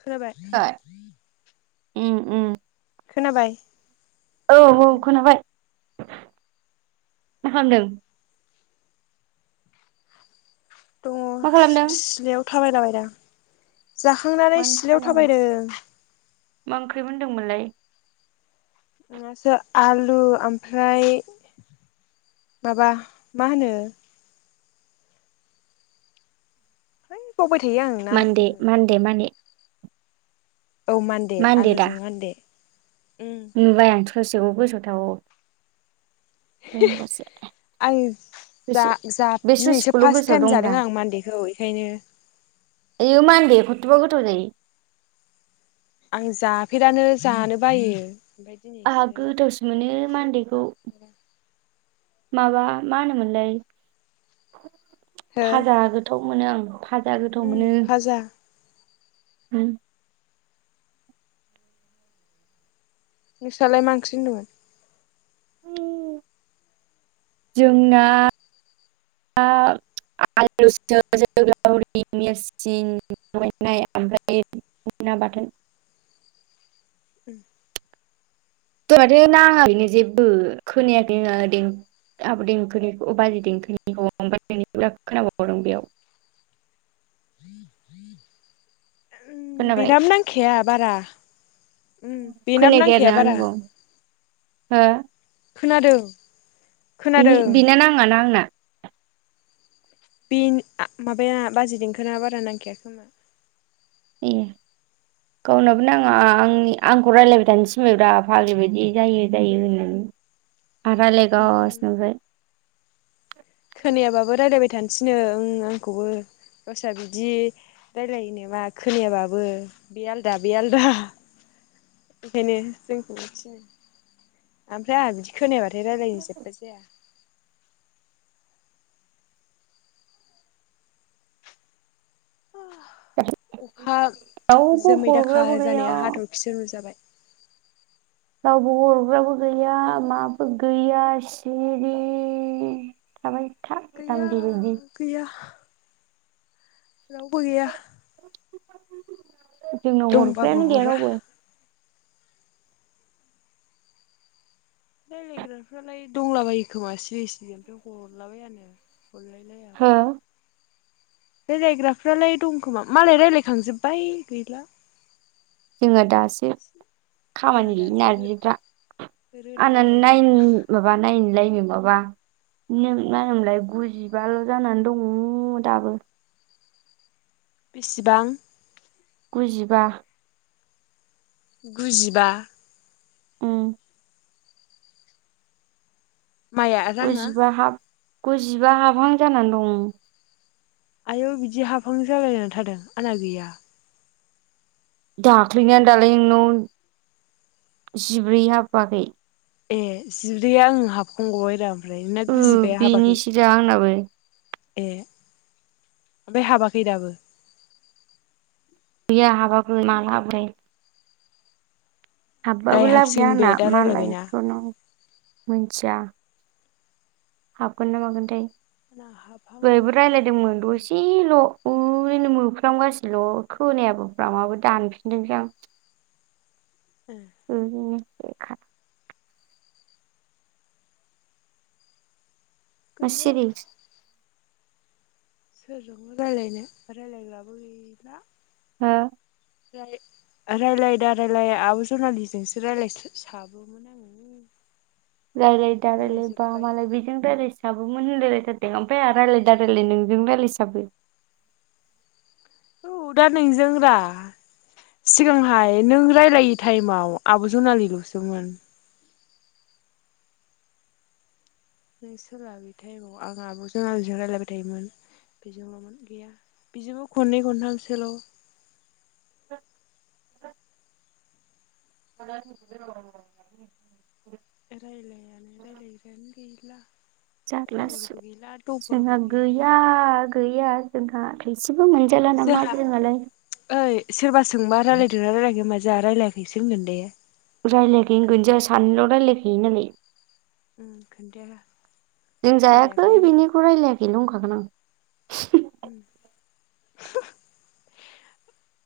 खोनाबाय? उ। खोनाबाय। औ औ खोनाबाय मा खालामदों। दङ मा खालामदों? सिलायाव थाबायलाबायदां, जाखांनानै मानो थाखाय सिथ्लायाव नांगौ थाबायदों। मा ओंख्रि मोनदोंमोनलाय? मासो आलु ओमफ्राय माबा मा होनो बावबाय थायो आं मन्दे नामखौनो मन्दे माने औ मानदे मान्दे दा आलुजों मानदे। नुबाय आं थसेखौ गोसावथाबावो। देनजारसो। आं जा गोसो जा बे दिनैसो ससेखौल' फार्स्ट गोसोआव टाइम जादों आं मानदेखौ बेखायनो एयो मानदे खथबा गोथाव जायो आं जाफेरानो जानो बायो। आहा दिनैसो गोथावसो मोनो मान्देखौ। माबा मा होनोमोनलाय हो फाजा गोथाव मोनो आं। फाजा गोथाव उम मोनो। फाजा [unintelligible] नोंस्रालाय मा ओंख्रि होनदोंमोन? जोंना ना आं आलुसो जोग्लावरि नेरसिं लगायनाय ओमफ्राय ना बाथोन। [unintelligible] दहाय माथो नाङाखैनो जेबो खोनायाखै दें आब देंखोनिखौ बाजै देंखोनि न आव खोनाबावदों बेयाव [unintelligible] खोनाबाय बिनाबो नांखाया बारा। उम बेनाबो खोनायाखै आरो नांखाया ना बारा। आंनिखौ हो खोनादों बिनि खोनादों बेना नाङाना आंना। बिं आ माबाया बाजै देंखोना बारा नांखाया खोमा। ए गावनाबो नाङा आंनि आंखौ रायलायबाय थानो थिनबायब्रा फाग्लि बायदि जायो जायो होननानै। आरा लायगासिनो ओमफाय। खोनायाबाबो रायलायबाय थानोसैनो ओं आंखौबो गावस्रा बिदि रायलायो नामा खोनायाबाबो बे आलदा बे आलदा। [unintelligible] ओंखायनो जोंखौ थिनो आमफ्राय आंहा बिदि खोनायाबा आरो रायलायनो जेबो जाया। अखा रावबो जोमै दाखा हरग्राबो गैया जानाया हाथरखिसो नुजाबाय। रावबो हरग्राबो गैया माबो गैया। सिरि थाबाय था गैया जाम्बि बायदि गैया रावबो गैया जोंनाव दंबाबो हरग्रायानो गैया हरा रावबो। रायलायग्राफ्रालाय दंलाबायो खोमा सिरि सिरि ओमफ्राय हरलाबायानो। हरलाय हो लायाबा रायलायग्राफ्रालाय दंखोमा मालाय रायलायखांजोब्बाय गैला। जोङो दासो जोंहा खामानि गैयि दासो नारजिफ्रा। आना रोनावलाबायो नायन नामा माबा नायनोलायनो। माबा नों माहोनोमोनलाय गुजिबाल' जानानै दङ दाबो। बिसिबां गुजिबा गुजिबा उम माइआ राङा गुजिबा हाब गुजिबा हाबहां जानानै दं। आयौ बिदि हाफआं जालायनानै थादो आंना गैया। दाख्लैनानो दालाय नोंनाव जिब्रै हाबाखै। ए जिब्रैया उम हाबखांगबाय रा। फ्राय नोंना ओ गुजिबाया हाबाखै बेनिसोजा आंनाबो ए। ओमफाय हाबाखै दाबो। गैया हाबाखै माला हाबोथाय। दायो हाबबाबो लाब गैया हाबसिगोन बे आंना दा रायलायबायना मालायथ' नों मिथिया हाबगोन ना मागोनथाय आंना हाबहांआनो बरैबो रायज्लायदोंमोन जायाखै दसेल' ओरैनो मोफ्रामगाल' खोनायाबोफ्रामाबो दानफिनदोंसै आं गैया [unintelligible] मा गैया सिरि सोरजोंबो रायज्लायनो रायज्लायग्रबो गैला ह रायलायदा रायलाया आब' जनालिजोंसो राय्लाय साबोमोन आङो रायज्लाय दा मालाय रायलाय बा जोब्बाय मालाय बेजों राय्लायसाब मोन होनलायलायथार दे ओमफफ्राय रायज्लायदा रायलाय नोंजों रायजलायसाबो औ दा नोंजों रा सिगांहाय नों रायलायै टाइमाव आब' जनालिल'सोमोन। नों सोलाबथाय आब आं आब'जों आलजों रायजलायबाय थायोमोन। बेजोंल'मोन गैया बेजोंबो खननै खनथामसोल' औ। [inaudible] रायलायानो रायलाय्रानो गैला। जाग्लास खबरबो गैला दबरबो जोंहा गैला गैया गैया जोंहा थाइसेबो मोनजाला नामा जोंहा जोंहालाय ओइ सोरबा सोंबा रायजलायदोंना रायजलायगोन माने जा रायलायखैसै होन न दाया रायज्लायहै होनगोन जों सानैल' रायज्लायखो नालाय उम खोन्थाया जों जायाखै रायलायाखै होनगोन बिनिखौ रायलायाखैल हागोन। अ।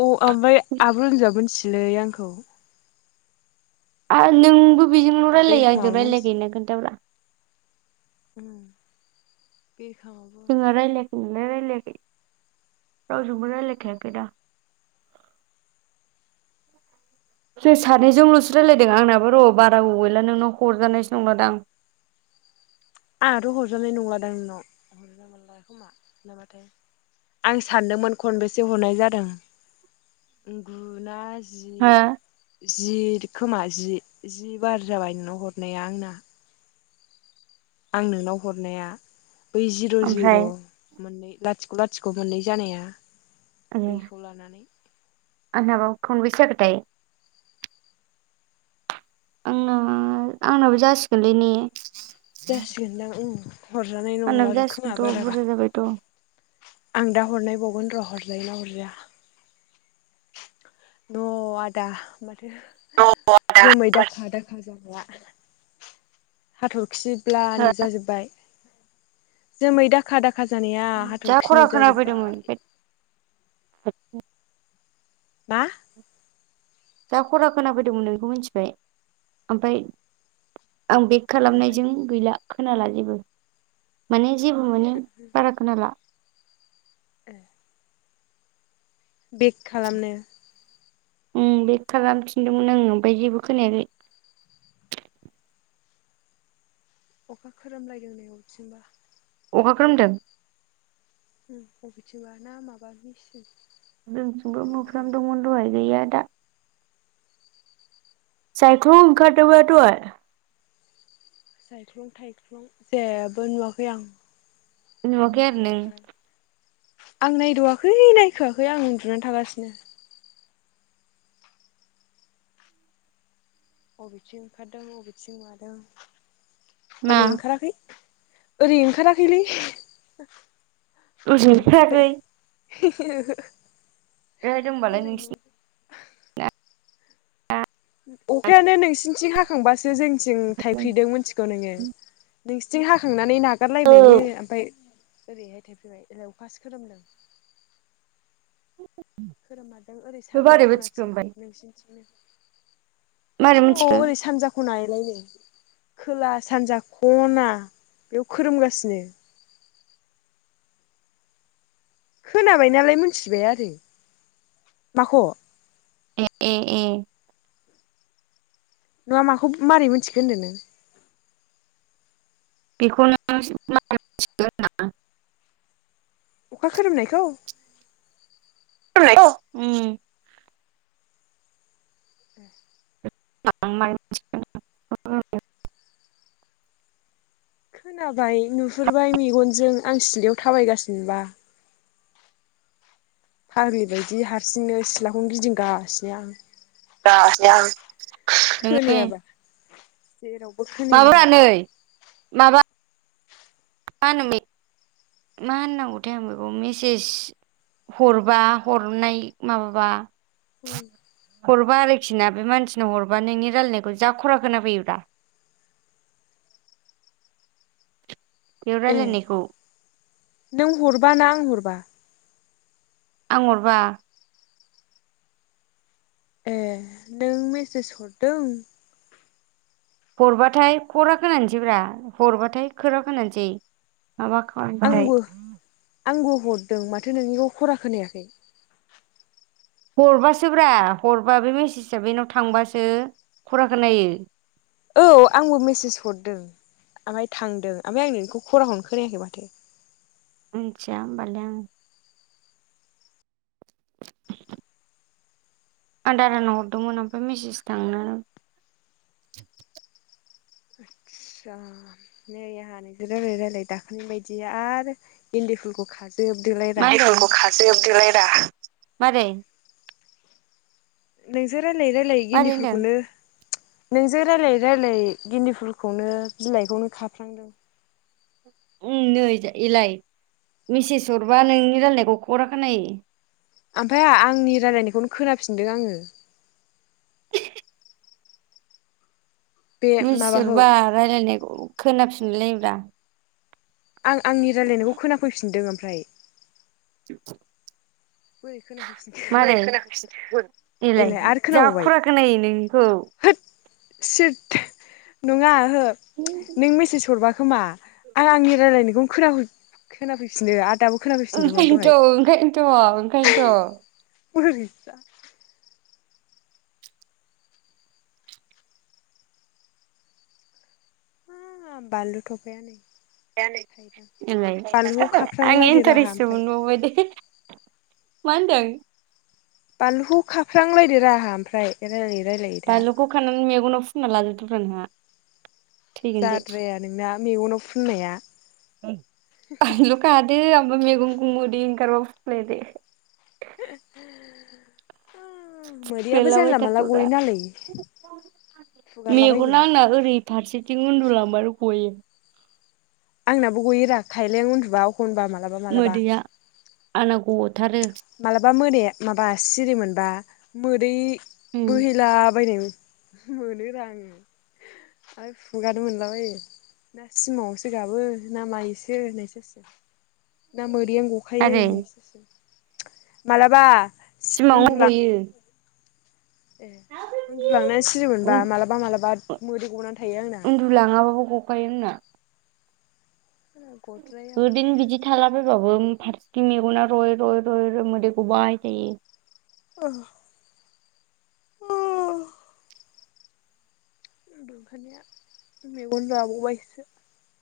ओमफ्राय आब' होनजाब मिसलै आंखौ आरो नोंबो बेजोंल' रायलायो आंजों बिरखाङाबो रायज्लायग ना खोन्था्रा उ बे खामाब मनानै लेख रावज मना लेखाया गदा जों सानैजोंल'सो रायजलायदों आंनाबो र' बारा अ गैला नोंनाव हरजानायसो नंलदां आ [inaudible] आंहाथ' हरजाबनाय नंलादा नोंनाव मोनला खोमा नाबाथाय आं सानदोंमोन खनबेसे हरनाय जादों गुना जि हो जि खोमा जि जि बार जाबाय नोंनाव हरनाया आंना आं नोंनाव हरनाया बै जिर' जिर' ओमफ्राय मोननै लाथिख' गुलाथिखौ मोननै जानाया बेखौ लानानै आनाबा खन बिसागथाय आंना आंनाबो जासिगोनलै ने जासिगोनदां। हरजानाय नंला आंनाबो रोखोम जासिगोनथ' बाराबा बुरजा जाबायथ'। आं दा हरनायबाव न रहरलायना हरजाया न' आदा माथो जोमै दाखा दाखा ज हाथरखिब्ला हो नुजाजोब्बाय जोमै दाखा दाखा जानाया जा हाथरखिनिु खरा खोनाफैदोंमोन जाजोब्बाय ओमफ्राय बा जा खरा खोनााबैदोंमोनों बेखौ मिथिबाय ओमफ्राय आं बेग ओमफ्राय खालामनायजों गैला खोनाला जेबो माने जेबो मोनो बारा खोनाला [inaudible] बेक खालामनो उम बेख खालामफिनदोंमोन आङो ओमफाय जेबो खोनायाखै अखा खोरोमलायदों नै अबथिंबा अखा खोरोमदों उम अबेथिंबा ना माबाखैसो जोंथिंबो मोफ्लाम दोंमोन दहाय गैया दा [unintelligible] ओंखारदोंबा दहाय सायख्लं थायख्लं जेबो नुवाखै आं नुवाखै आरोलै उन्दुनानै थादों आं नायदावाखै नायखोआखै आं उन्दुनानै थागासिनो अबेथिं ओंखारदों अबेथिं मादों मा ओरै ओंखाराखै ओरै ओंखाराखैलै। ओरै नुवाखै [unintelligible] [unintelligible] एद होनबालाय ओरै नोंसि नुवाखै अखायानो नोंसिनिथिं हाखांबासो जोंनिथिं थाइफ्रिदों मिथिगौ नोङो। नोंसिनिथिं हाखांनानै औ नागारलायबायनो ओमफाय ओरैहाय थाइफ्रिबाय एलाय अखासो खोरोमदों। खोरोममारदों ओरै बे सानजा मारै मिथिखो खनाथिं ओमफ्राय नोंसिनिथिंनो। मारै नोंगौ मिथिखो ओरै सानजा खना एलाय नै। खोला सानजा खना बेयाव खोरोमगासिनो। खोनाबाय नालाय मिथिबाय आरो माखौ? ए ए ए नङा माखौ मारै मोनथिखो होनदो नों? बेखौ नों मारै मिथिखो‌ होनदां? अखा खोरोमनायखौ? उम ए [unintelligible] खोनाबाय नुहुरबाय मेगनजों आं सिलायाव थाबायगासिनोबा। फाग्लिबायायदि हारसिंनो सिथ्लाखौनो गिदिंगासिनो आं। खोनायाबा [unintelligible] जेरावबो खोनायाबा माबाब्रा नै माबा मा होनोमोन मा होननांगौथाय आं बेखौ मेसेज हरबा हरनाय माबाबा उम हरबा आरो फिना बे मानसिनो हरबा नोंनि रायलायनायखौ जा खरा खोना फैयो ब्रा। [inaudible] ए नों हरबा ना आं हरबा? आं हरबा। ए नों मेसेज हरदों? हरबाथाय खरा खोनानसै ब्रा हरबाथाय खरा खोनानसै। माबा खांबाथाय आंबो आंबो हरदों माथो नोंनिखौ खरा खोनायाखै? हरबासोब्रा हरबा बे मेसेजआ बेनाव थांबासो खरा खोनायो। औ आंबो मेसेज हरदों। ओमफाय थांदों ओमफाय आं नोंनिखौ खरा खौनो खोनायाखै माथो? मिथिया होमबालाय आं। आं दादानाव हरदोंमोन ओमफाय मेसेज थांनो नै आंहा नोंदो रायलाय रायलाय दाख्लैनि बायदि आरो इन्दि फुलखौ खा मा होनदों मारै? नोंजों रायज्लायै रायज्लायै गेन्दि मारै होनदों फुलखौनो नोंजों रायज्लायै रायज्लायै गेन्दि फुलखौनो बिलाइखौनो खाफ्लांदों। उम नै एलाय मेसेज हरबा नोंनि रायलायनायखौ खरा खोनायो। ओमफ्राय आहा आंनि रायलायनायखौनो खोनाफिनदों आङो बे मेसेज माबाखौ हरबा रायलायनायखौ खोनाफिनलाय लायो ब्रा। आं आंनि रायज्लायनायखौ खोनाफैफिनदों ओमफ्राय। बोरै [inaudible] खोनाफैफिनखो मारै इलाय एलाय आरो जा खोनाबावबाय खरा खोनायो नोंनिखौ। [unintelligible] नङा हो नों मेसेज हरबा खोमा आं आंनि रायलायनोखौ [unintelligible] ओंखायनोथ'ओंखायनोथ'ओंखायनोथ' [unintelligible] बानलु थफाया थाइबा बानलुखौ खाफ्रांलायदोरा आंहा ओमफ्राय [unintelligible] मा होनदों? बानलुखौ खाफ्रां लायदोंरा आहा ओमफाय [unintelligible] बानलुखौ खानानै मेगनाव फुनना लाजोबदोब्रा नोंहा जाद्राया नोंना मेगनाव फुननाया [unintelligible] [unintelligible] मेगनखौ मोदै ओंखारब्लाबो फुफ्ले दे [unintelligible] मोदैयाबो जानला मोनला फुफ्लेलाबायथारथ'ब्रा गयो नालै फुगारलाबायनो मेगना आंना ओरै फारसेथिं उन्दुलांनो गयो आंनाबो गयोरा खायलें उनदुबा अखनबा मालाबा मालाबा मोदैया आंना गथारो मालाबा मोनाया माबा सिरि मोनबा मोदै उम बोहैला बायना मोनो रा आङो आर फुगारनो मोनला बायो ना सिमाङावसो गाबो ना मायोसो होननायसो जास ना मोदैयानो आरो गखायो मालाबा उन्दुला [unintelligible] ए उन्दुलांनाय सिरि मोनबा गयो मालाबा मालाबा मोदै गनानै थ उन्दुलाङाबाबो गखायो होनना आंना [unintelligible] गद्राया गनाया हारसिं मेगना रय रय मोदै गबाय थायो औ [unintelligible]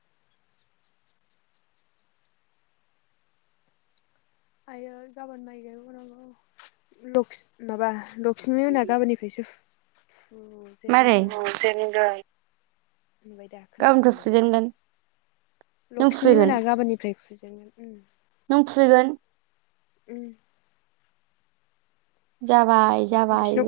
[unintelligible] फुजेनगोन [unintelligible] [unintelligible] गाबोनथ' फुजेनगोन नों लकसमि फुफैगोन मोना गाबोननिफ्राय [unintelligible] नों फुहैगोन? ओम जाबाय जाबाय बिसिनाव